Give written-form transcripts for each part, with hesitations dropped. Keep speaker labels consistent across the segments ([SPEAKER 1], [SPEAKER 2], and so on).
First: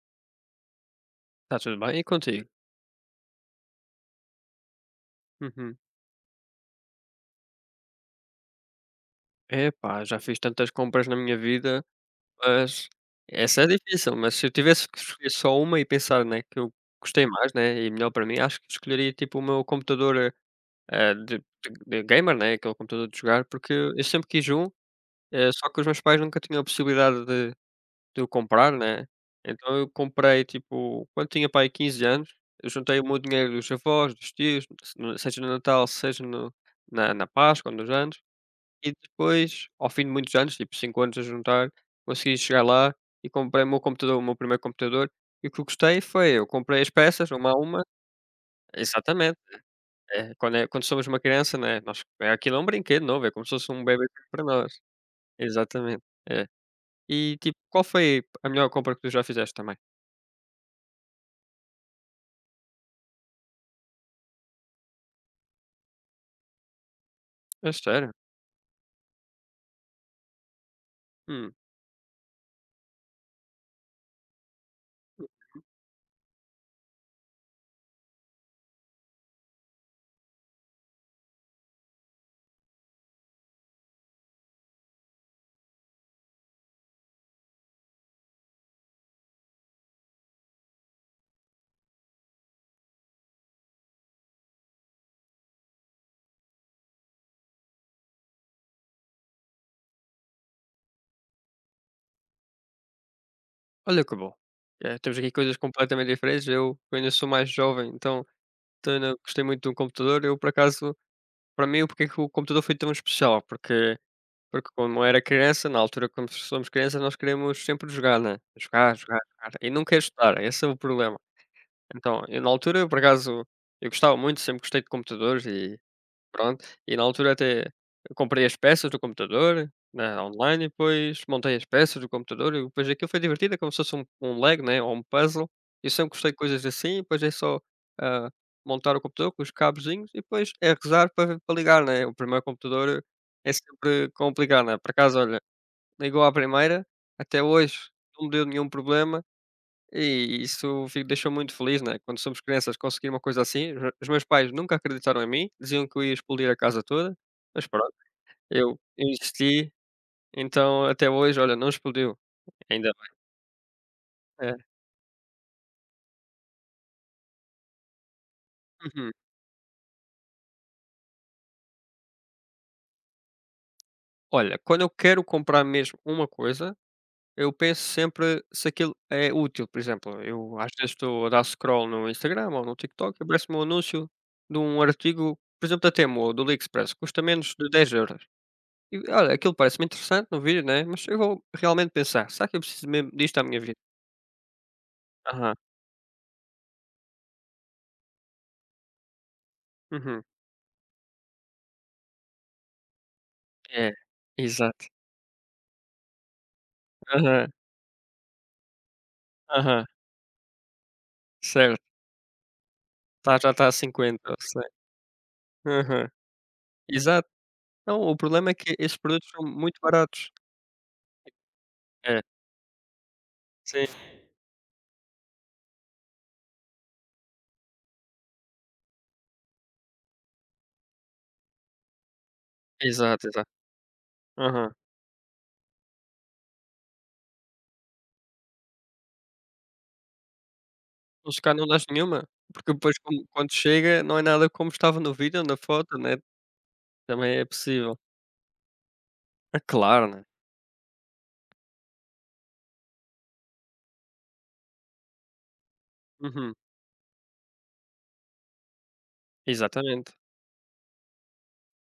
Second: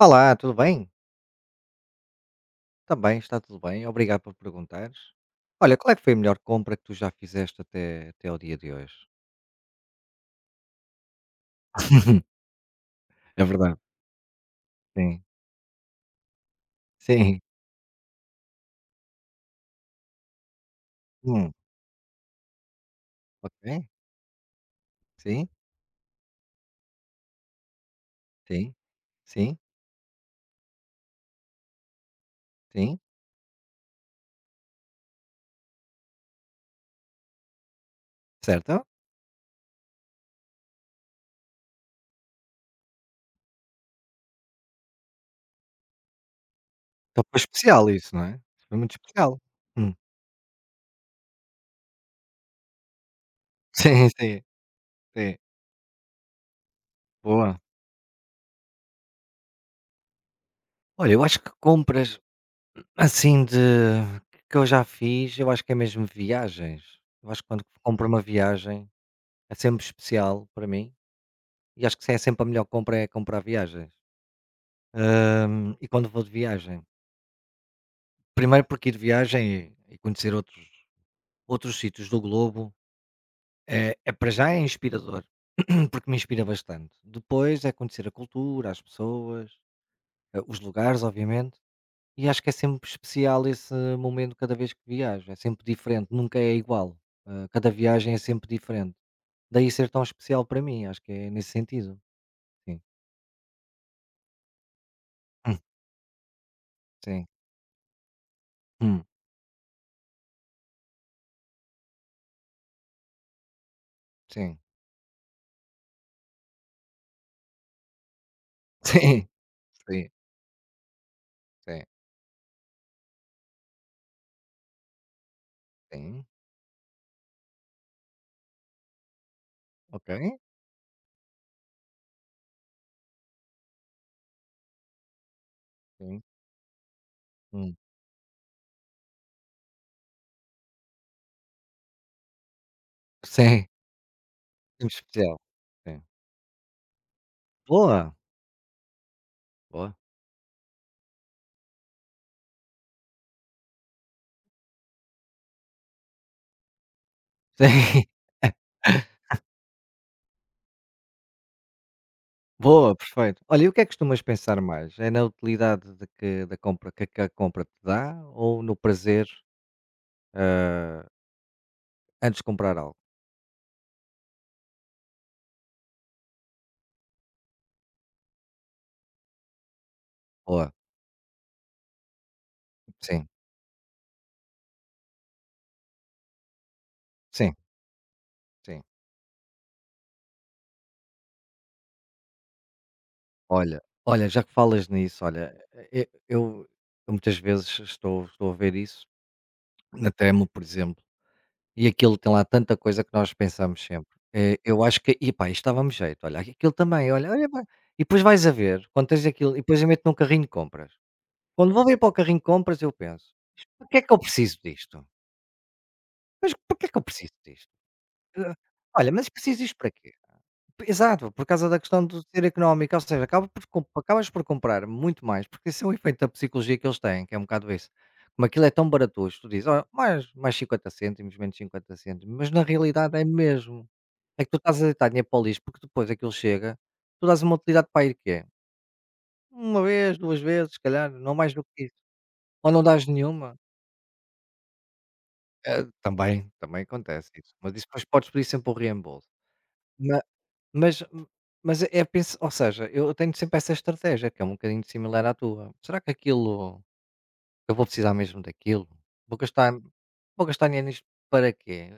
[SPEAKER 1] Olá, tudo bem?
[SPEAKER 2] Está tudo bem? E contigo?
[SPEAKER 1] Também está tudo bem, obrigado por perguntares. Olha,
[SPEAKER 2] Uhum.
[SPEAKER 1] qual é que foi a melhor compra que tu já fizeste até ao dia de hoje?
[SPEAKER 2] Epá, já fiz tantas compras na minha vida, mas
[SPEAKER 1] É
[SPEAKER 2] essa é
[SPEAKER 1] verdade,
[SPEAKER 2] difícil, mas se eu tivesse que
[SPEAKER 1] sim,
[SPEAKER 2] escolher só uma e pensar, né, que eu gostei
[SPEAKER 1] sim,
[SPEAKER 2] mais, né, e melhor para mim, acho que escolheria tipo o meu computador, eh, eh, de de
[SPEAKER 1] hum,
[SPEAKER 2] de gamer, né, aquele computador de jogar, porque
[SPEAKER 1] ok,
[SPEAKER 2] eu sempre quis um,
[SPEAKER 1] sim,
[SPEAKER 2] só que os meus pais nunca tinham a possibilidade de o comprar,
[SPEAKER 1] sim,
[SPEAKER 2] né,
[SPEAKER 1] sim,
[SPEAKER 2] então eu comprei tipo, quando tinha pai aí 15 anos, eu
[SPEAKER 1] sim,
[SPEAKER 2] juntei o meu dinheiro dos avós, dos tios, se no seja no Natal, seja no na Páscoa nos anos.
[SPEAKER 1] certo?
[SPEAKER 2] E depois, ao fim de muitos anos, tipo 5 anos a juntar, consegui chegar lá e comprei o meu computador, o meu primeiro computador. E o que eu gostei foi, eu comprei as
[SPEAKER 1] Então
[SPEAKER 2] peças
[SPEAKER 1] foi
[SPEAKER 2] uma a uma.
[SPEAKER 1] especial isso, não é? Foi muito especial.
[SPEAKER 2] Exatamente,
[SPEAKER 1] Hum,
[SPEAKER 2] quando é quando somos uma criança, né, nós é aquilo é um brinquedo novo, é como se fosse um bebê
[SPEAKER 1] sim, sim,
[SPEAKER 2] para nós.
[SPEAKER 1] sim,
[SPEAKER 2] Exatamente, é. E tipo,
[SPEAKER 1] boa.
[SPEAKER 2] qual foi a melhor compra que tu já fizeste também?
[SPEAKER 1] Olha, eu acho que compras assim de que eu já fiz, eu acho que é mesmo viagens. Eu acho que quando
[SPEAKER 2] É
[SPEAKER 1] compro
[SPEAKER 2] sério?
[SPEAKER 1] uma viagem é sempre especial para mim.
[SPEAKER 2] Hum,
[SPEAKER 1] E acho que é sempre a melhor compra é comprar viagens. E quando vou de viagem? Primeiro porque ir de viagem e conhecer outros sítios do globo é para já é inspirador, porque me inspira bastante. Depois é conhecer a cultura, as pessoas, os lugares, obviamente. E acho que é sempre especial esse momento cada vez que viajo. É sempre diferente, nunca é igual. Cada viagem é sempre diferente. Daí ser tão especial para mim, acho que é nesse sentido. Sim.
[SPEAKER 2] olha que bom. É, temos aqui coisas
[SPEAKER 1] Hum.
[SPEAKER 2] completamente diferentes, eu ainda
[SPEAKER 1] Sim.
[SPEAKER 2] sou mais jovem, então então
[SPEAKER 1] Hum.
[SPEAKER 2] ainda gostei muito de um computador, eu por acaso. Para mim, porque porquê que o computador foi tão especial, porque
[SPEAKER 1] Sim.
[SPEAKER 2] porque como era criança, na altura quando somos crianças, nós queremos sempre jogar, né, jogar, jogar,
[SPEAKER 1] sim.
[SPEAKER 2] jogar e nunca é
[SPEAKER 1] Sim.
[SPEAKER 2] estudar, esse é o problema.
[SPEAKER 1] Sim.
[SPEAKER 2] Então, eu na altura, por acaso, eu gostava muito, sempre gostei de computadores e
[SPEAKER 1] Sim,
[SPEAKER 2] pronto, e na altura até comprei as peças do computador,
[SPEAKER 1] ok,
[SPEAKER 2] né, online, e depois montei as peças do computador e depois aquilo foi divertido, é como se fosse um Lego, né, ou um puzzle. Eu sempre
[SPEAKER 1] sim,
[SPEAKER 2] gostei de coisas assim, e depois é só,
[SPEAKER 1] hum,
[SPEAKER 2] ah, montar o computador com os cabozinhos e depois é rezar para ligar, né. O primeiro computador é
[SPEAKER 1] sim,
[SPEAKER 2] sempre complicado, né. Por
[SPEAKER 1] muito
[SPEAKER 2] acaso,
[SPEAKER 1] especial,
[SPEAKER 2] olha,
[SPEAKER 1] sim.
[SPEAKER 2] ligou à primeira, até hoje
[SPEAKER 1] Boa,
[SPEAKER 2] não me deu nenhum problema.
[SPEAKER 1] boa,
[SPEAKER 2] E isso fi deixou muito feliz, né, quando somos crianças conseguir uma coisa assim, os meus pais nunca acreditaram em mim, diziam que eu ia explodir a casa toda, mas pronto,
[SPEAKER 1] sim,
[SPEAKER 2] eu insisti, então até hoje, olha, não explodiu, ainda
[SPEAKER 1] boa, perfeito. Olha, e o que é que costumas
[SPEAKER 2] bem.
[SPEAKER 1] pensar
[SPEAKER 2] É.
[SPEAKER 1] mais? É na utilidade de que da compra que a compra te dá ou no
[SPEAKER 2] Uhum.
[SPEAKER 1] prazer, ah, antes de comprar algo?
[SPEAKER 2] Olha, quando eu quero comprar mesmo uma coisa, eu penso sempre se aquilo é útil, por exemplo, eu às
[SPEAKER 1] Boa,
[SPEAKER 2] vezes estou a dar scroll no Instagram ou no TikTok e
[SPEAKER 1] sim,
[SPEAKER 2] aparece-me um anúncio de um artigo, por exemplo, da Temu ou do AliExpress, custa
[SPEAKER 1] sim,
[SPEAKER 2] menos de 10 euros.
[SPEAKER 1] sim.
[SPEAKER 2] E olha, aquilo parece-me interessante no vídeo, né, mas eu vou realmente pensar: "Será que eu preciso mesmo disto à minha vida?"
[SPEAKER 1] Olha, já que falas nisso, olha,
[SPEAKER 2] Aham,
[SPEAKER 1] e eu eu muitas vezes estou a ver isso na
[SPEAKER 2] uhum,
[SPEAKER 1] Temu, por exemplo. E aquilo tem lá tanta coisa que nós pensamos
[SPEAKER 2] é,
[SPEAKER 1] sempre. Eu
[SPEAKER 2] exato.
[SPEAKER 1] acho que: "Epá, isto dava-me jeito, olha, aquilo também, olha
[SPEAKER 2] Aham,
[SPEAKER 1] vai". E depois vais a ver, quando tens aquilo e depois
[SPEAKER 2] aham,
[SPEAKER 1] eu meto num carrinho de compras. Quando
[SPEAKER 2] certo.
[SPEAKER 1] vou ver para o carrinho de compras eu penso:
[SPEAKER 2] Tá, já está a
[SPEAKER 1] "Para que é que eu
[SPEAKER 2] 50,
[SPEAKER 1] preciso
[SPEAKER 2] sei.
[SPEAKER 1] disto?
[SPEAKER 2] Aham,
[SPEAKER 1] Mas para que é que eu
[SPEAKER 2] exato.
[SPEAKER 1] preciso disto?
[SPEAKER 2] Não, o problema
[SPEAKER 1] Eh,
[SPEAKER 2] é que esses
[SPEAKER 1] Olha, mas
[SPEAKER 2] produtos são
[SPEAKER 1] preciso disto
[SPEAKER 2] muito
[SPEAKER 1] para quê?"
[SPEAKER 2] baratos.
[SPEAKER 1] Exato, por causa da questão
[SPEAKER 2] É,
[SPEAKER 1] do ser económico, ou seja,
[SPEAKER 2] sim,
[SPEAKER 1] acabas por comprar muito mais, porque esse é o efeito da psicologia que eles têm, que é um bocado esse. Como aquilo é tão barato hoje, tu dizes: "Olha, mais 50 cêntimos, menos 50 cêntimos", mas na realidade é
[SPEAKER 2] exato, exato.
[SPEAKER 1] mesmo. É que tu
[SPEAKER 2] Aham.
[SPEAKER 1] estás a deitar dinheiro para o lixo, porque depois aquilo chega, tu dás uma utilidade para ir que é uma vez, 2 vezes, se calhar, não
[SPEAKER 2] Mas
[SPEAKER 1] mais
[SPEAKER 2] se
[SPEAKER 1] do
[SPEAKER 2] não
[SPEAKER 1] que
[SPEAKER 2] dás
[SPEAKER 1] isso.
[SPEAKER 2] nenhuma,
[SPEAKER 1] Ou
[SPEAKER 2] porque
[SPEAKER 1] não
[SPEAKER 2] depois
[SPEAKER 1] dás
[SPEAKER 2] quando
[SPEAKER 1] nenhuma.
[SPEAKER 2] chega não é nada como estava no vídeo na foto, né,
[SPEAKER 1] Também, também acontece
[SPEAKER 2] também é
[SPEAKER 1] isso, mas isso
[SPEAKER 2] possível.
[SPEAKER 1] depois podes pedir sempre o reembolso.
[SPEAKER 2] Ah, claro,
[SPEAKER 1] Ma
[SPEAKER 2] né.
[SPEAKER 1] Mas mas é pensa, ou seja, eu tenho sempre essa estratégia, que é um bocadinho similar à tua. Será que
[SPEAKER 2] Uhum,
[SPEAKER 1] aquilo eu vou precisar mesmo daquilo? Vou gastar
[SPEAKER 2] exatamente,
[SPEAKER 1] vou gastar dinheiro nisto para quê?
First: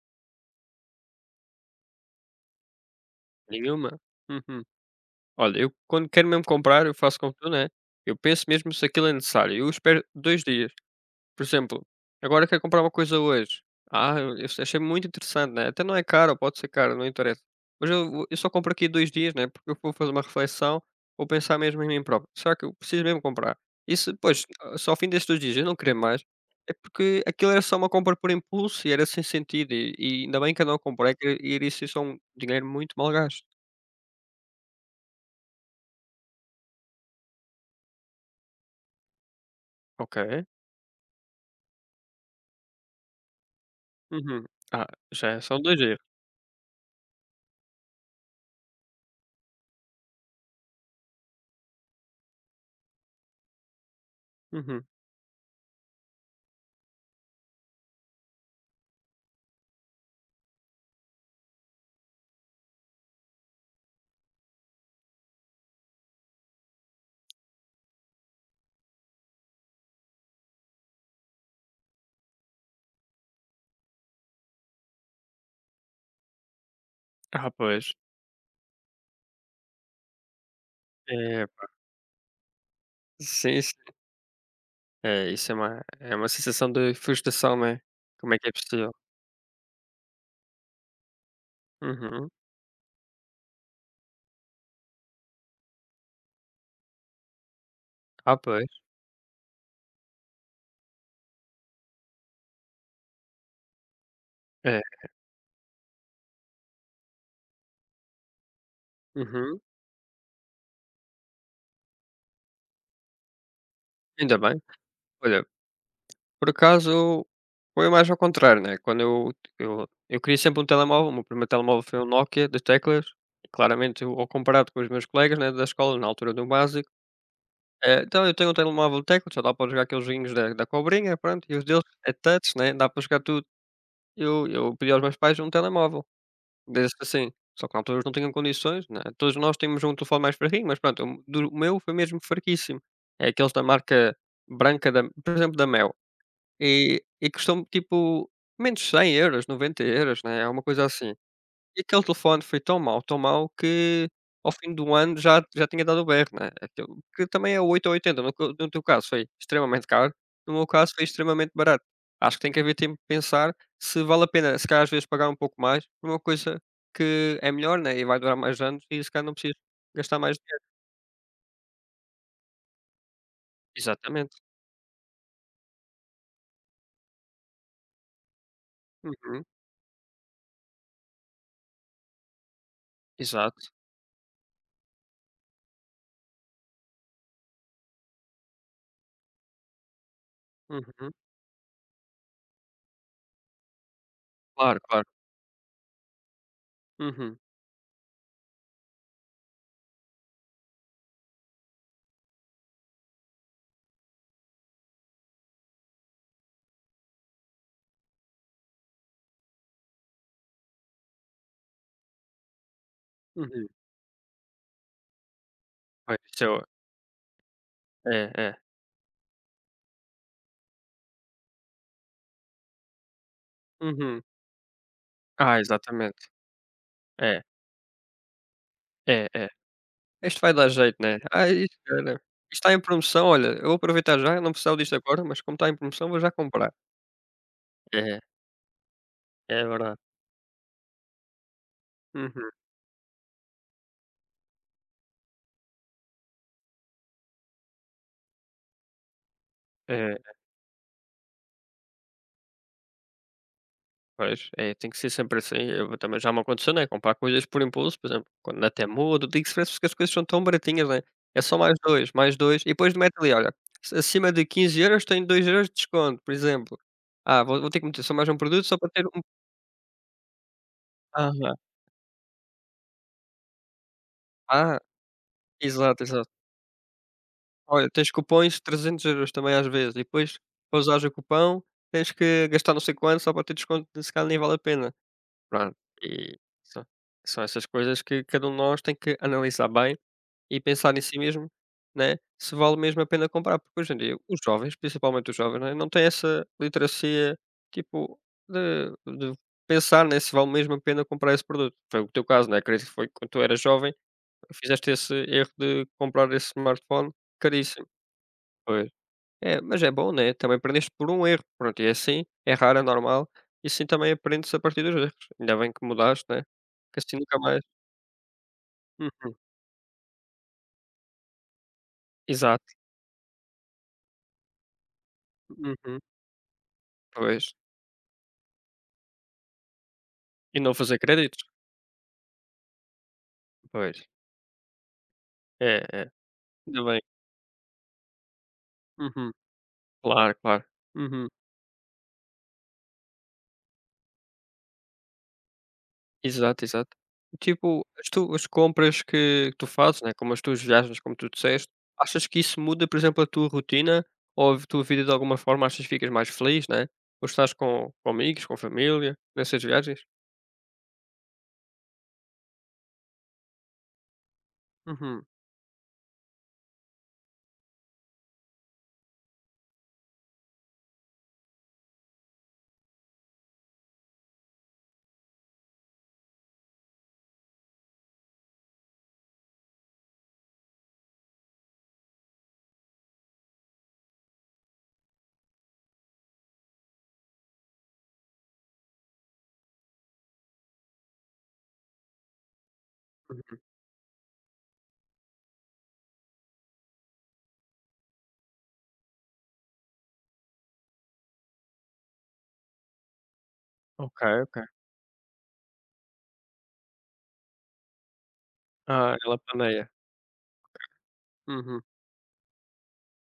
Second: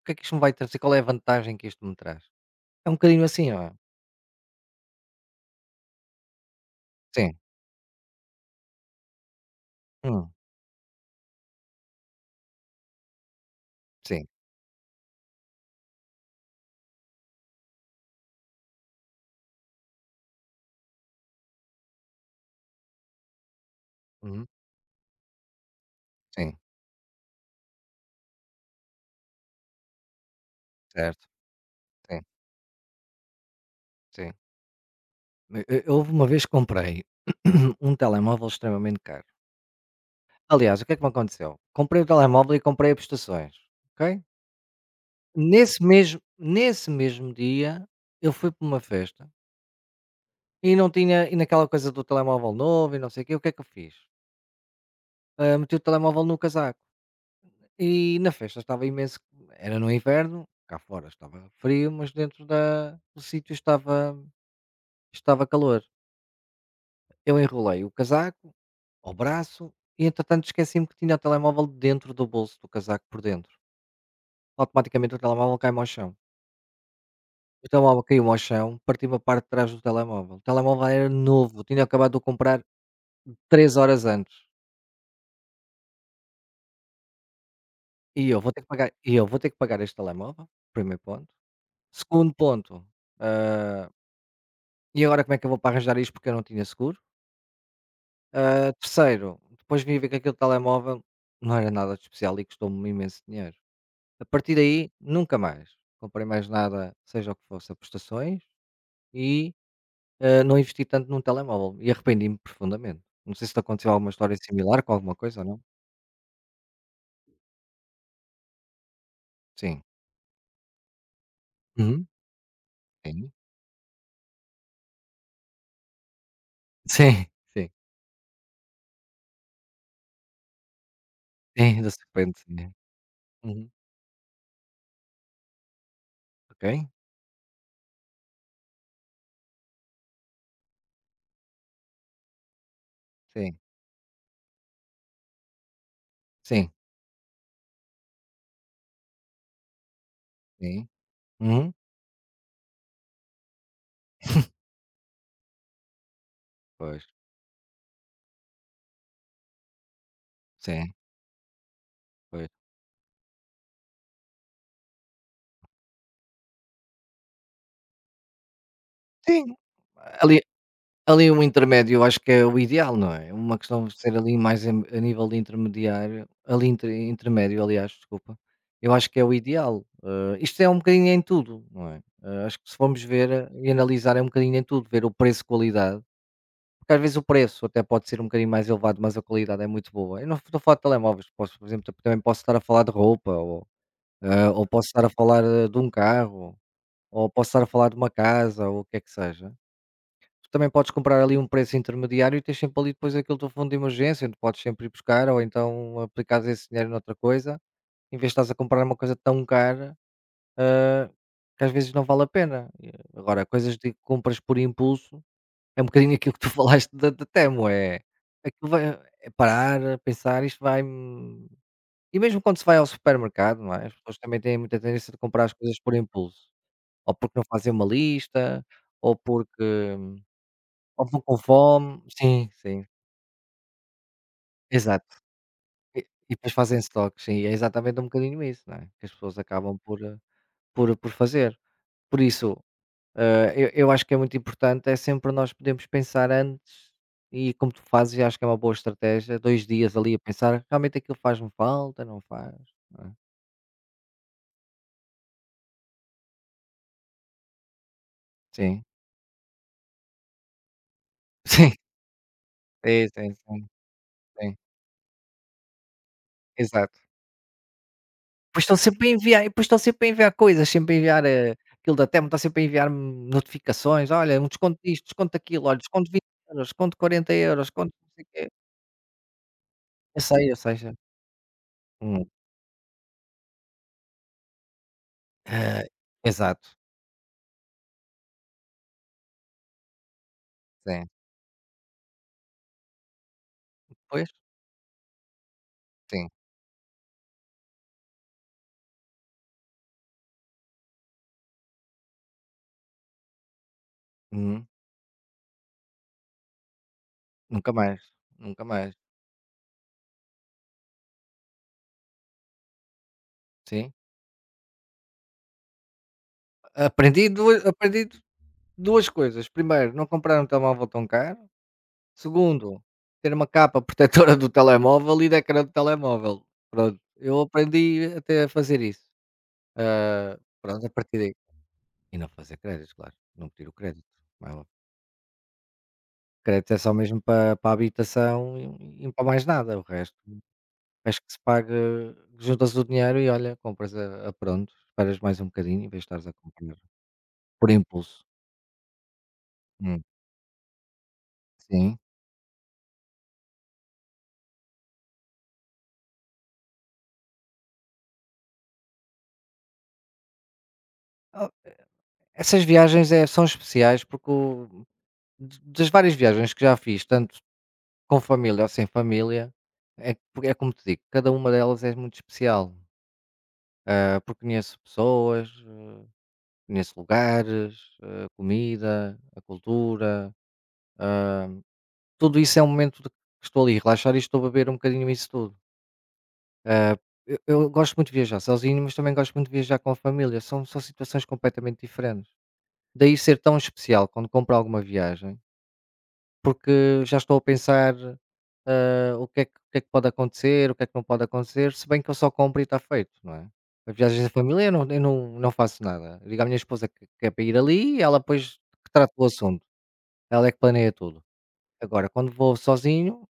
[SPEAKER 1] O que é que isto me vai trazer? Qual é a vantagem que isto me traz? É um bocadinho assim, ó.
[SPEAKER 2] nenhuma. Uhum. Olha, eu quando quero mesmo comprar, eu faço como
[SPEAKER 1] Sim,
[SPEAKER 2] tu, né? Eu penso mesmo se aquilo é necessário. Eu espero
[SPEAKER 1] hum,
[SPEAKER 2] 2 dias. Por exemplo, agora quero comprar uma coisa hoje. Ah,
[SPEAKER 1] sim,
[SPEAKER 2] eu achei muito interessante, né? Até não é caro, pode ser caro, não interessa. Mas eu, eu só compro aqui 2 dias, né? Porque eu vou fazer uma reflexão, vou pensar mesmo em mim próprio. Será que eu preciso mesmo comprar? E se depois,
[SPEAKER 1] uhum,
[SPEAKER 2] só ao fim destes 2 dias, eu não querer mais,
[SPEAKER 1] sim,
[SPEAKER 2] é porque aquilo era só uma compra por impulso e era sem sentido. E ainda bem que eu não comprei,
[SPEAKER 1] certo,
[SPEAKER 2] que iria ser só um
[SPEAKER 1] sim,
[SPEAKER 2] dinheiro muito mal gasto.
[SPEAKER 1] sim. eu e houve uma vez que comprei um telemóvel extremamente caro.
[SPEAKER 2] Ok.
[SPEAKER 1] Aliás, o que é que me aconteceu? Comprei o telemóvel e comprei as prestações, ok?
[SPEAKER 2] Uhum. Ah, já é só dois
[SPEAKER 1] Nesse
[SPEAKER 2] dias
[SPEAKER 1] mesmo nesse mesmo dia, eu fui para uma festa e não tinha e naquela coisa do telemóvel novo e não sei o quê, o que é que eu fiz?
[SPEAKER 2] Uhum.
[SPEAKER 1] Ah, meti o telemóvel no casaco e na festa estava imenso, era no inverno, cá fora estava frio, mas dentro da do sítio estava calor. Eu enrolei o casaco ao braço e entretanto esqueci-me que tinha o telemóvel dentro do bolso do casaco por dentro. Automaticamente o telemóvel cai-me ao chão.
[SPEAKER 2] Ah,
[SPEAKER 1] O
[SPEAKER 2] pois.
[SPEAKER 1] telemóvel caiu ao chão, partiu uma parte de trás do telemóvel. O telemóvel era
[SPEAKER 2] É,
[SPEAKER 1] novo,
[SPEAKER 2] pá,
[SPEAKER 1] tinha acabado de o comprar
[SPEAKER 2] sim,
[SPEAKER 1] 3
[SPEAKER 2] sim.
[SPEAKER 1] horas antes.
[SPEAKER 2] É, isso é uma sensação de frustração, né. Como é que é possível?
[SPEAKER 1] Eu vou ter que pagar este telemóvel, primeiro ponto.
[SPEAKER 2] Uhum.
[SPEAKER 1] Segundo ponto, ah, e agora como é que eu vou para arranjar isto porque eu não tinha seguro?
[SPEAKER 2] Ah,
[SPEAKER 1] Ah,
[SPEAKER 2] pois.
[SPEAKER 1] terceiro, depois vim ver que aquele telemóvel não era nada de especial e custou-me imenso dinheiro. A partir
[SPEAKER 2] É.
[SPEAKER 1] daí, nunca mais. Comprei mais nada, seja o que fosse, a prestações e
[SPEAKER 2] Uhum.
[SPEAKER 1] Não investi tanto num telemóvel e arrependi-me profundamente. Não sei se te aconteceu alguma história
[SPEAKER 2] Ainda bem.
[SPEAKER 1] similar com alguma coisa
[SPEAKER 2] Olha,
[SPEAKER 1] ou não?
[SPEAKER 2] por acaso, foi mais ao contrário, né, quando eu
[SPEAKER 1] Sim.
[SPEAKER 2] eu queria sempre um telemóvel, o meu primeiro telemóvel foi um
[SPEAKER 1] Uhum.
[SPEAKER 2] Nokia de teclas,
[SPEAKER 1] Sim.
[SPEAKER 2] claramente eu ao comparado com os meus colegas, né, da escola, na altura do básico,
[SPEAKER 1] Sim, sim.
[SPEAKER 2] então eu tenho um telemóvel de teclas, só dá para jogar aqueles joguinhos da cobrinha, pronto, e os
[SPEAKER 1] Sim,
[SPEAKER 2] deles
[SPEAKER 1] de
[SPEAKER 2] é
[SPEAKER 1] repente,
[SPEAKER 2] touch,
[SPEAKER 1] sim.
[SPEAKER 2] né, dá para jogar tudo.
[SPEAKER 1] Uhum.
[SPEAKER 2] Eu pedi aos meus pais um telemóvel,
[SPEAKER 1] Ok.
[SPEAKER 2] desse assim, só que na altura eles não tinham condições, né, todos nós tínhamos um telefone mais fraquinho, mas pronto, o do o meu foi mesmo fraquíssimo, é aqueles
[SPEAKER 1] Sim,
[SPEAKER 2] da marca branca da por exemplo, da Mel,
[SPEAKER 1] sim,
[SPEAKER 2] e custou-me tipo menos de 100 euros, 90 euros né, é uma coisa
[SPEAKER 1] sim.
[SPEAKER 2] assim.
[SPEAKER 1] Uhum.
[SPEAKER 2] E aquele telefone foi tão mau que ao fim do ano já tinha dado o berro, né, aquilo
[SPEAKER 1] Pois.
[SPEAKER 2] que também é 8 ou 80, no co no teu caso foi extremamente caro, no meu
[SPEAKER 1] Sim,
[SPEAKER 2] caso foi extremamente barato. Acho que
[SPEAKER 1] pois.
[SPEAKER 2] tem que haver tempo de pensar se vale a pena, se calhar às vezes pagar um pouco mais por uma coisa que é melhor, né, e vai durar mais anos e se calhar não
[SPEAKER 1] Sim,
[SPEAKER 2] preciso gastar mais
[SPEAKER 1] ali
[SPEAKER 2] dinheiro.
[SPEAKER 1] Ali um intermédio eu acho que é o ideal, não é? Uma questão de ser ali
[SPEAKER 2] Exatamente.
[SPEAKER 1] mais a nível de intermediário, ali entre intermédio, aliás, desculpa, eu acho que é o
[SPEAKER 2] Uhum.
[SPEAKER 1] ideal. Isto é um bocadinho em tudo, não é? Acho que se formos ver e
[SPEAKER 2] Exato.
[SPEAKER 1] analisar é um bocadinho em tudo, ver o preço-qualidade, porque às vezes o preço até pode ser um bocadinho mais elevado, mas a qualidade é muito boa. Eu não estou a falar de
[SPEAKER 2] Uhum.
[SPEAKER 1] telemóveis, posso por exemplo, também posso estar a falar de roupa ou, ou
[SPEAKER 2] Claro,
[SPEAKER 1] posso estar
[SPEAKER 2] claro.
[SPEAKER 1] a falar de um carro, ou
[SPEAKER 2] Uhum.
[SPEAKER 1] posso estar a falar de uma casa ou o que é que seja, também podes comprar ali um preço intermediário e tens sempre ali depois aquele teu fundo de emergência, onde podes sempre ir buscar ou então aplicares esse dinheiro noutra coisa, em vez de estás a comprar uma coisa tão cara que às vezes não vale a pena. E agora,
[SPEAKER 2] Uhum.
[SPEAKER 1] coisas de compras por impulso, é um bocadinho
[SPEAKER 2] Pois,
[SPEAKER 1] aquilo que
[SPEAKER 2] isso é
[SPEAKER 1] tu
[SPEAKER 2] o
[SPEAKER 1] falaste da Temo, é,
[SPEAKER 2] é, é.
[SPEAKER 1] aquilo vai, é parar, pensar, isto vai... E mesmo quando se vai ao supermercado, não é? As pessoas
[SPEAKER 2] Uhum.
[SPEAKER 1] também têm muita tendência de comprar as
[SPEAKER 2] Ah,
[SPEAKER 1] coisas por
[SPEAKER 2] exatamente.
[SPEAKER 1] impulso, ou porque
[SPEAKER 2] É,
[SPEAKER 1] não fazem uma lista, ou
[SPEAKER 2] é, é.
[SPEAKER 1] porque
[SPEAKER 2] Isto vai dar jeito,
[SPEAKER 1] ou
[SPEAKER 2] né?
[SPEAKER 1] vão com
[SPEAKER 2] Ai, isto
[SPEAKER 1] fome,
[SPEAKER 2] era.
[SPEAKER 1] sim,
[SPEAKER 2] Isto está em
[SPEAKER 1] sim,
[SPEAKER 2] promoção, olha, eu vou aproveitar já, eu não precisava disto
[SPEAKER 1] exato.
[SPEAKER 2] agora, mas como está em
[SPEAKER 1] E
[SPEAKER 2] promoção vou já
[SPEAKER 1] e depois
[SPEAKER 2] comprar.
[SPEAKER 1] fazem stocks, sim, é exatamente um
[SPEAKER 2] É,
[SPEAKER 1] bocadinho isso, não é? Que as pessoas
[SPEAKER 2] é
[SPEAKER 1] acabam
[SPEAKER 2] verdade.
[SPEAKER 1] por, por fazer. Por
[SPEAKER 2] Uhum.
[SPEAKER 1] isso, eu acho que é muito importante, é sempre nós podemos pensar antes e como tu fazes, eu acho que é uma boa estratégia, 2 dias ali
[SPEAKER 2] É,
[SPEAKER 1] a pensar, realmente aquilo faz-me falta, não faz, não é?
[SPEAKER 2] pois, é, tem que ser sempre assim. Eu também já me aconteceu, né, comprar coisas por impulso, por exemplo, quando na
[SPEAKER 1] Sim,
[SPEAKER 2] Temu, do AliExpress, porque as coisas são tão baratinhas, né? É só mais 2 e depois
[SPEAKER 1] sim,
[SPEAKER 2] mete
[SPEAKER 1] sim,
[SPEAKER 2] ali, olha,
[SPEAKER 1] sim, sim,
[SPEAKER 2] ac- acima de
[SPEAKER 1] sim,
[SPEAKER 2] 15€ tem 2 euros de desconto, por exemplo.
[SPEAKER 1] exato.
[SPEAKER 2] Ah, vou, vou ter que meter só mais um
[SPEAKER 1] Pois
[SPEAKER 2] produto
[SPEAKER 1] estão
[SPEAKER 2] só para ter
[SPEAKER 1] sempre a
[SPEAKER 2] um.
[SPEAKER 1] enviar e depois estão sempre a enviar coisas, sempre a enviar,
[SPEAKER 2] ah
[SPEAKER 1] aquilo da Temu está sempre a enviar-me notificações, olha, um desconto
[SPEAKER 2] Ah,
[SPEAKER 1] disto, desconto daquilo, olha,
[SPEAKER 2] exato,
[SPEAKER 1] desconto vinte
[SPEAKER 2] exato.
[SPEAKER 1] euros desconto 40 euros,
[SPEAKER 2] Olha,
[SPEAKER 1] desconto não
[SPEAKER 2] tens
[SPEAKER 1] sei o quê.
[SPEAKER 2] cupons de 300 euros também às vezes, e depois
[SPEAKER 1] Eu sei,
[SPEAKER 2] para
[SPEAKER 1] já.
[SPEAKER 2] usares o cupão, tens
[SPEAKER 1] Hum.
[SPEAKER 2] que gastar não sei quanto só para ter desconto, se calhar nem vale a pena. Pronto,
[SPEAKER 1] Ah,
[SPEAKER 2] e
[SPEAKER 1] exato,
[SPEAKER 2] são são essas coisas que cada um de nós tem que analisar bem e pensar em
[SPEAKER 1] sim.
[SPEAKER 2] si mesmo, né, se vale mesmo a pena comprar, porque hoje em dia
[SPEAKER 1] Pois.
[SPEAKER 2] os jovens, principalmente os jovens, né, não têm
[SPEAKER 1] Sim.
[SPEAKER 2] essa literacia, tipo, de pensar, né, se vale mesmo a pena comprar esse produto. Foi o teu caso, né, acredito que foi quando tu eras jovem,
[SPEAKER 1] Uhum.
[SPEAKER 2] fizeste esse erro de comprar esse smartphone
[SPEAKER 1] Nunca
[SPEAKER 2] caríssimo.
[SPEAKER 1] mais, nunca
[SPEAKER 2] Pois.
[SPEAKER 1] mais.
[SPEAKER 2] É, mas é bom, né? Também aprendeste por um erro. Pronto, e é assim, errar é normal. E assim
[SPEAKER 1] Sim.
[SPEAKER 2] também aprendes a partir dos erros. Ainda bem que mudaste, né? Que assim
[SPEAKER 1] Aprendi
[SPEAKER 2] nunca mais.
[SPEAKER 1] duas, aprendi du- duas
[SPEAKER 2] Uhum.
[SPEAKER 1] coisas. Primeiro, não comprar um telemóvel tão caro.
[SPEAKER 2] Exato.
[SPEAKER 1] Segundo, ter uma capa protetora do telemóvel e da ecrã do
[SPEAKER 2] Uhum.
[SPEAKER 1] telemóvel. Pronto, eu
[SPEAKER 2] Pois.
[SPEAKER 1] aprendi até a fazer isso. Ah,
[SPEAKER 2] E não
[SPEAKER 1] pronto, a
[SPEAKER 2] fazer
[SPEAKER 1] partir daí
[SPEAKER 2] créditos.
[SPEAKER 1] e não fazer créditos, claro, não pedir o
[SPEAKER 2] Pois.
[SPEAKER 1] crédito, como é.
[SPEAKER 2] É, é.
[SPEAKER 1] Crédito é
[SPEAKER 2] Ainda
[SPEAKER 1] só
[SPEAKER 2] bem.
[SPEAKER 1] mesmo para para a habitação e para
[SPEAKER 2] Uhum.
[SPEAKER 1] mais nada, o resto
[SPEAKER 2] Claro, claro.
[SPEAKER 1] acho
[SPEAKER 2] Uhum.
[SPEAKER 1] que se paga, juntas o dinheiro e olha, compras a pronto, esperas mais um bocadinho em vez de estares a
[SPEAKER 2] Exato,
[SPEAKER 1] comprar
[SPEAKER 2] exato.
[SPEAKER 1] por
[SPEAKER 2] Tipo, as,
[SPEAKER 1] impulso.
[SPEAKER 2] tu, as compras que tu fazes,
[SPEAKER 1] Hum,
[SPEAKER 2] né? Como as tuas viagens, como tu disseste,
[SPEAKER 1] sim.
[SPEAKER 2] achas que isso muda, por exemplo, a tua rotina? Ou a tua vida de alguma forma achas que ficas mais feliz, né? Ou estás com amigos, com família, nessas viagens?
[SPEAKER 1] Oh, essas viagens são especiais porque o
[SPEAKER 2] Uhum,
[SPEAKER 1] d das várias viagens que já fiz, tanto com família ou sem família, é porque é como te digo, cada uma delas é muito especial, porque conheço pessoas, conheço lugares, a comida, a cultura, tudo isso é um momento de que estou ali a relaxar e estou a beber um bocadinho isso tudo. Ah, eu gosto muito de viajar sozinho, mas também gosto muito de viajar com a família. São situações completamente diferentes. Daí ser tão
[SPEAKER 2] uhum.
[SPEAKER 1] especial quando compro alguma viagem, porque já estou a pensar, o que é que pode acontecer, o que é que não pode acontecer, se bem que eu só compro e está feito, não é? A
[SPEAKER 2] Ok,
[SPEAKER 1] viagem da
[SPEAKER 2] ok.
[SPEAKER 1] família eu não faço nada. Digo à minha esposa que é para ir ali e ela depois que trata
[SPEAKER 2] Ah,
[SPEAKER 1] do
[SPEAKER 2] ela
[SPEAKER 1] assunto.
[SPEAKER 2] planeia.
[SPEAKER 1] Ela é que planeia tudo.
[SPEAKER 2] Uhum.
[SPEAKER 1] Agora, quando vou sozinho,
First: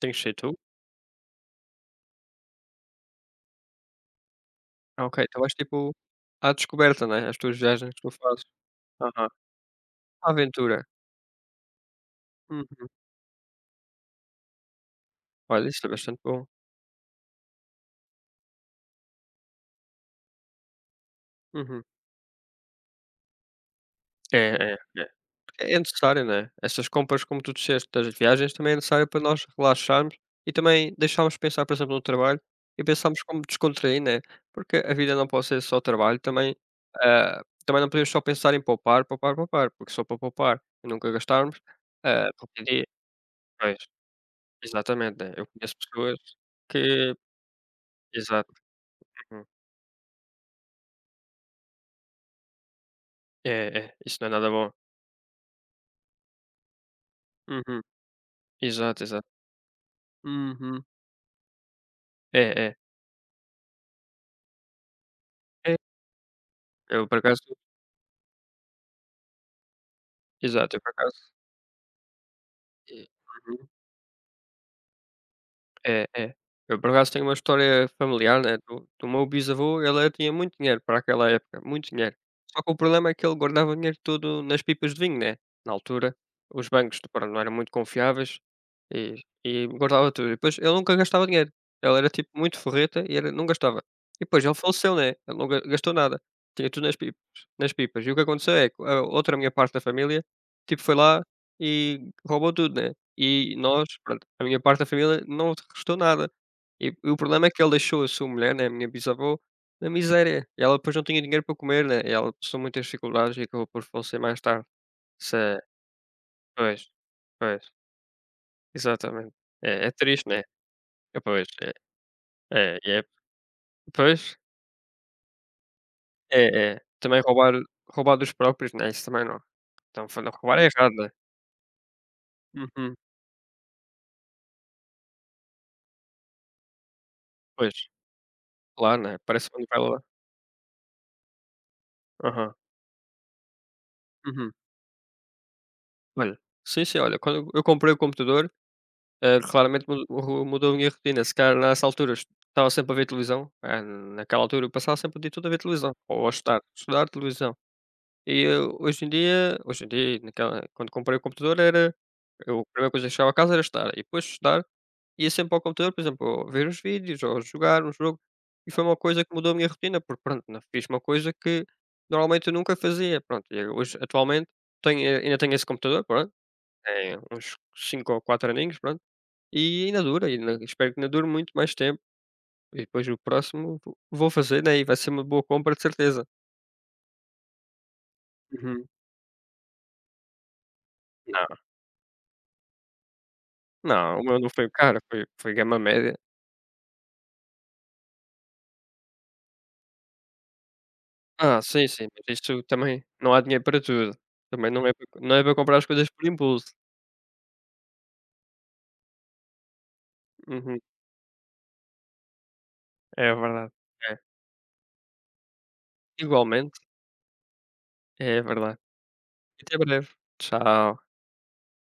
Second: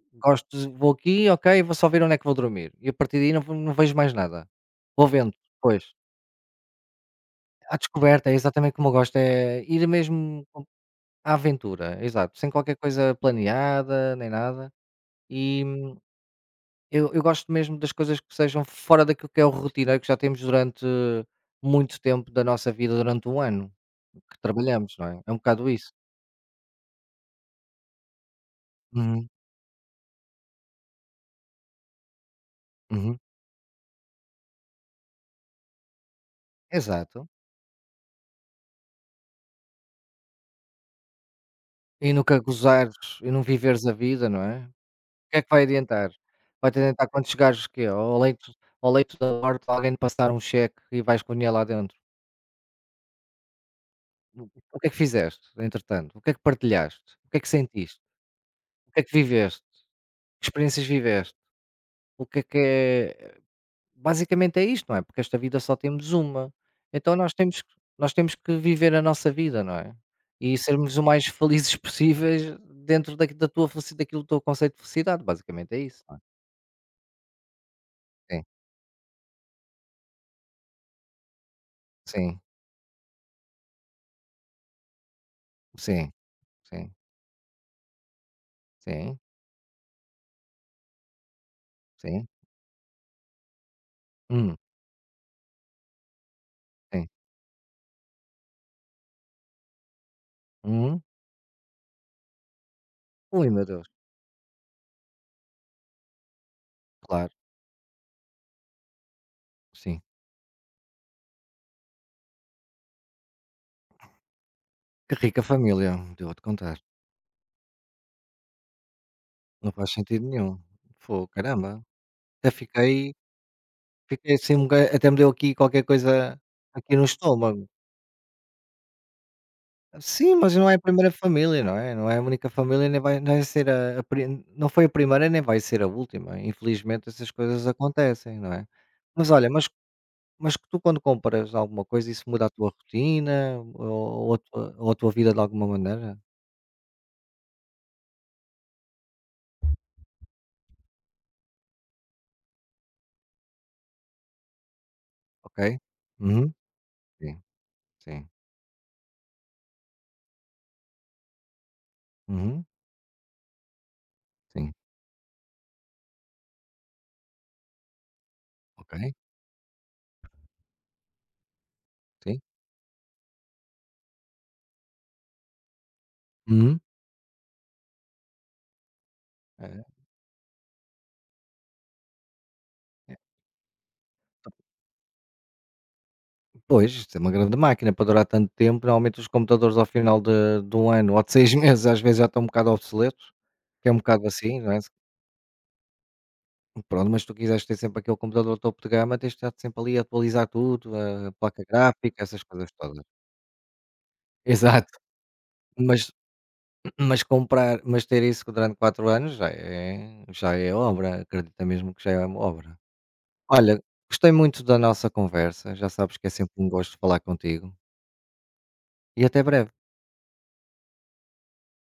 [SPEAKER 2] Tem que ser tu?
[SPEAKER 1] gosto de vou aqui, ok, vou só ver onde é que vou dormir e a partir daí não vejo mais nada.
[SPEAKER 2] Ah,
[SPEAKER 1] Vou
[SPEAKER 2] ok.
[SPEAKER 1] vendo,
[SPEAKER 2] Então vais,
[SPEAKER 1] depois.
[SPEAKER 2] tipo, à descoberta, né, as tuas
[SPEAKER 1] A
[SPEAKER 2] viagens que tu
[SPEAKER 1] descoberta, é
[SPEAKER 2] fazes.
[SPEAKER 1] exatamente como eu gosto,
[SPEAKER 2] Aham.
[SPEAKER 1] é ir
[SPEAKER 2] À
[SPEAKER 1] mesmo com
[SPEAKER 2] aventura.
[SPEAKER 1] à aventura, exato, sem qualquer
[SPEAKER 2] Uhum.
[SPEAKER 1] coisa planeada, nem nada. E
[SPEAKER 2] Olha, isso é
[SPEAKER 1] hum,
[SPEAKER 2] bastante bom.
[SPEAKER 1] eu eu gosto mesmo das coisas que sejam fora daquilo que é o rotineiro que já temos durante
[SPEAKER 2] Uhum.
[SPEAKER 1] muito tempo da nossa vida, durante um ano
[SPEAKER 2] É,
[SPEAKER 1] que trabalhamos,
[SPEAKER 2] é, é.
[SPEAKER 1] não é? É um bocado
[SPEAKER 2] É é
[SPEAKER 1] isso.
[SPEAKER 2] necessário, né? Essas compras, como tu disseste, das viagens, também é necessário para
[SPEAKER 1] Uhum,
[SPEAKER 2] nós relaxarmos e também deixarmos de pensar, por exemplo, no trabalho e
[SPEAKER 1] uhum,
[SPEAKER 2] pensarmos como descontrair, né? Porque a vida não pode ser só trabalho, também,
[SPEAKER 1] exato.
[SPEAKER 2] também não podemos só pensar em poupar, poupar, poupar, porque só para poupar e nunca gastarmos,
[SPEAKER 1] E nunca
[SPEAKER 2] qualquer dia
[SPEAKER 1] gozares e não
[SPEAKER 2] pois,
[SPEAKER 1] viveres a vida, não é?
[SPEAKER 2] exatamente, né?
[SPEAKER 1] Que é
[SPEAKER 2] Eu
[SPEAKER 1] que vai
[SPEAKER 2] conheço
[SPEAKER 1] adiantar?
[SPEAKER 2] pessoas
[SPEAKER 1] Vai-te adiantar
[SPEAKER 2] que
[SPEAKER 1] quando chegares quê?
[SPEAKER 2] exato,
[SPEAKER 1] Ao leito da
[SPEAKER 2] uhum.
[SPEAKER 1] morte alguém te passar um cheque e vais com o dinheiro lá dentro.
[SPEAKER 2] É, é, isso não é
[SPEAKER 1] O
[SPEAKER 2] nada bom.
[SPEAKER 1] o que é que fizeste, entretanto? O que é que partilhaste? O que é que
[SPEAKER 2] Uhum.
[SPEAKER 1] sentiste? O que é
[SPEAKER 2] Exato,
[SPEAKER 1] que
[SPEAKER 2] exato.
[SPEAKER 1] viveste? Que
[SPEAKER 2] Uhum.
[SPEAKER 1] experiências viveste? O que
[SPEAKER 2] É, é,
[SPEAKER 1] é Basicamente é isto, não é? Porque esta vida só
[SPEAKER 2] é.
[SPEAKER 1] temos uma.
[SPEAKER 2] Eu
[SPEAKER 1] Então
[SPEAKER 2] por
[SPEAKER 1] nós
[SPEAKER 2] acaso
[SPEAKER 1] temos que nós temos que viver a nossa vida, não é? E
[SPEAKER 2] exato, eu por
[SPEAKER 1] sermos o
[SPEAKER 2] acaso
[SPEAKER 1] mais felizes possíveis
[SPEAKER 2] e
[SPEAKER 1] dentro da da
[SPEAKER 2] uhum.
[SPEAKER 1] tua felici daquilo do teu conceito de felicidade, basicamente é isso,
[SPEAKER 2] É,
[SPEAKER 1] não é?
[SPEAKER 2] é. Eu por acaso tenho uma história familiar,
[SPEAKER 1] Sim,
[SPEAKER 2] né, do meu bisavô, ele tinha muito dinheiro para aquela época, muito dinheiro.
[SPEAKER 1] sim,
[SPEAKER 2] Só que o problema é que ele guardava o dinheiro todo nas pipas de vinho, né, na
[SPEAKER 1] sim,
[SPEAKER 2] altura. Os
[SPEAKER 1] sim,
[SPEAKER 2] bancos, pronto, não eram muito confiáveis e
[SPEAKER 1] sim.
[SPEAKER 2] e guardava tudo. E depois ele nunca gastava dinheiro. Ele era,
[SPEAKER 1] Sim.
[SPEAKER 2] tipo, muito forreta e era não gastava. E depois ele
[SPEAKER 1] Hum,
[SPEAKER 2] faleceu, né, ele não ga gastou nada. Tinha tudo nas
[SPEAKER 1] sim.
[SPEAKER 2] pipas nas pipas. E o que aconteceu é que a outra minha parte da família, tipo, foi
[SPEAKER 1] Hum.
[SPEAKER 2] lá e roubou tudo, né.
[SPEAKER 1] Ui,
[SPEAKER 2] E
[SPEAKER 1] meu Deus.
[SPEAKER 2] nós, pronto, a minha parte da família não restou nada. E o
[SPEAKER 1] Claro,
[SPEAKER 2] problema é que ele deixou a sua mulher, né, a minha bisavó, na
[SPEAKER 1] sim.
[SPEAKER 2] miséria. E ela depois não tinha dinheiro para comer, né, e ela passou muitas dificuldades e acabou por falecer mais tarde.
[SPEAKER 1] Que
[SPEAKER 2] Isso
[SPEAKER 1] rica
[SPEAKER 2] é
[SPEAKER 1] família, devo te contar.
[SPEAKER 2] pois, pois, exatamente.
[SPEAKER 1] Não
[SPEAKER 2] É é
[SPEAKER 1] faz sentido
[SPEAKER 2] triste, né.
[SPEAKER 1] nenhum.
[SPEAKER 2] É,
[SPEAKER 1] Fogo,
[SPEAKER 2] pois, é,
[SPEAKER 1] caramba. Até
[SPEAKER 2] é, e é
[SPEAKER 1] fiquei fiquei
[SPEAKER 2] pois,
[SPEAKER 1] assim um boca, até me deu aqui qualquer coisa
[SPEAKER 2] é, é.
[SPEAKER 1] aqui no
[SPEAKER 2] Também roubar
[SPEAKER 1] estômago.
[SPEAKER 2] dos próprios, né, isso também não. Então foi
[SPEAKER 1] Sim, mas
[SPEAKER 2] roubar é
[SPEAKER 1] não é a
[SPEAKER 2] errado,
[SPEAKER 1] primeira
[SPEAKER 2] né.
[SPEAKER 1] família, não é? Não é a única família,
[SPEAKER 2] Uhum.
[SPEAKER 1] nem vai nem vai ser a pri não foi a primeira, nem vai ser a última. Infelizmente essas coisas
[SPEAKER 2] Pois,
[SPEAKER 1] acontecem, não é?
[SPEAKER 2] claro, né,
[SPEAKER 1] Mas
[SPEAKER 2] parece
[SPEAKER 1] olha,
[SPEAKER 2] uma
[SPEAKER 1] mas
[SPEAKER 2] novela. Lá.
[SPEAKER 1] mas que tu quando compras alguma coisa, isso muda a
[SPEAKER 2] Aham.
[SPEAKER 1] tua rotina ou
[SPEAKER 2] Uhum.
[SPEAKER 1] a tua vida de alguma maneira?
[SPEAKER 2] Olha, sim, sim, olha, quando eu comprei o computador. Ah, claramente mu ru mudou a minha rotina, se calhar nessa altura est estava sempre a ver televisão, ah, naquela altura eu passava sempre o dia todo a ver
[SPEAKER 1] Ok.
[SPEAKER 2] televisão, ou a
[SPEAKER 1] Uhum.
[SPEAKER 2] estudar, estudar,
[SPEAKER 1] Sim,
[SPEAKER 2] televisão.
[SPEAKER 1] sim.
[SPEAKER 2] Hoje em dia naquela quando comprei o computador era eu
[SPEAKER 1] Uhum.
[SPEAKER 2] a primeira coisa que chegava a casa era estudar, e depois de estudar,
[SPEAKER 1] Sim.
[SPEAKER 2] ia sempre ao computador, por exemplo, ou ver uns vídeos, ou jogar um jogo, e foi
[SPEAKER 1] Ok.
[SPEAKER 2] uma coisa que mudou a minha rotina, porque pronto, não fiz uma coisa que
[SPEAKER 1] Sim.
[SPEAKER 2] normalmente eu nunca fazia, pronto, e hoje atualmente tenho ainda tenho esse computador, pronto,
[SPEAKER 1] Uhum.
[SPEAKER 2] tem uns 5 ou 4 aninhos, pronto.
[SPEAKER 1] É,
[SPEAKER 2] E ainda dura, ainda espero que ainda dure muito mais tempo, e depois
[SPEAKER 1] é.
[SPEAKER 2] o próximo vo vou fazer, né, e vai ser uma boa compra de certeza.
[SPEAKER 1] Pois, isto é uma grande máquina para durar tanto tempo.
[SPEAKER 2] Uhum.
[SPEAKER 1] Normalmente os computadores ao final de um ano ou de
[SPEAKER 2] Não,
[SPEAKER 1] 6 meses às vezes já estão um bocado obsoletos, que é um
[SPEAKER 2] não, o
[SPEAKER 1] bocado
[SPEAKER 2] meu não
[SPEAKER 1] assim,
[SPEAKER 2] foi
[SPEAKER 1] não é?
[SPEAKER 2] caro, foi foi gama média.
[SPEAKER 1] Pronto, mas se tu quiseres ter sempre aquele computador topo de gama, tens de estar sempre ali a atualizar tudo, a
[SPEAKER 2] Ah,
[SPEAKER 1] placa
[SPEAKER 2] sim, sim,
[SPEAKER 1] gráfica,
[SPEAKER 2] mas
[SPEAKER 1] essas
[SPEAKER 2] isto
[SPEAKER 1] coisas todas.
[SPEAKER 2] também não há dinheiro para tudo. Também não é
[SPEAKER 1] Exato.
[SPEAKER 2] para não é para comprar as coisas
[SPEAKER 1] Mas,
[SPEAKER 2] por impulso.
[SPEAKER 1] mas comprar, mas ter isso durante 4 anos já é
[SPEAKER 2] Uhum.
[SPEAKER 1] obra, acredita mesmo que já é uma obra.
[SPEAKER 2] É verdade.
[SPEAKER 1] Olha, gostei
[SPEAKER 2] É.
[SPEAKER 1] muito da nossa conversa, já sabes que é sempre um
[SPEAKER 2] Igualmente,
[SPEAKER 1] gosto falar contigo
[SPEAKER 2] é verdade.
[SPEAKER 1] e até breve.
[SPEAKER 2] Até breve. Tchau.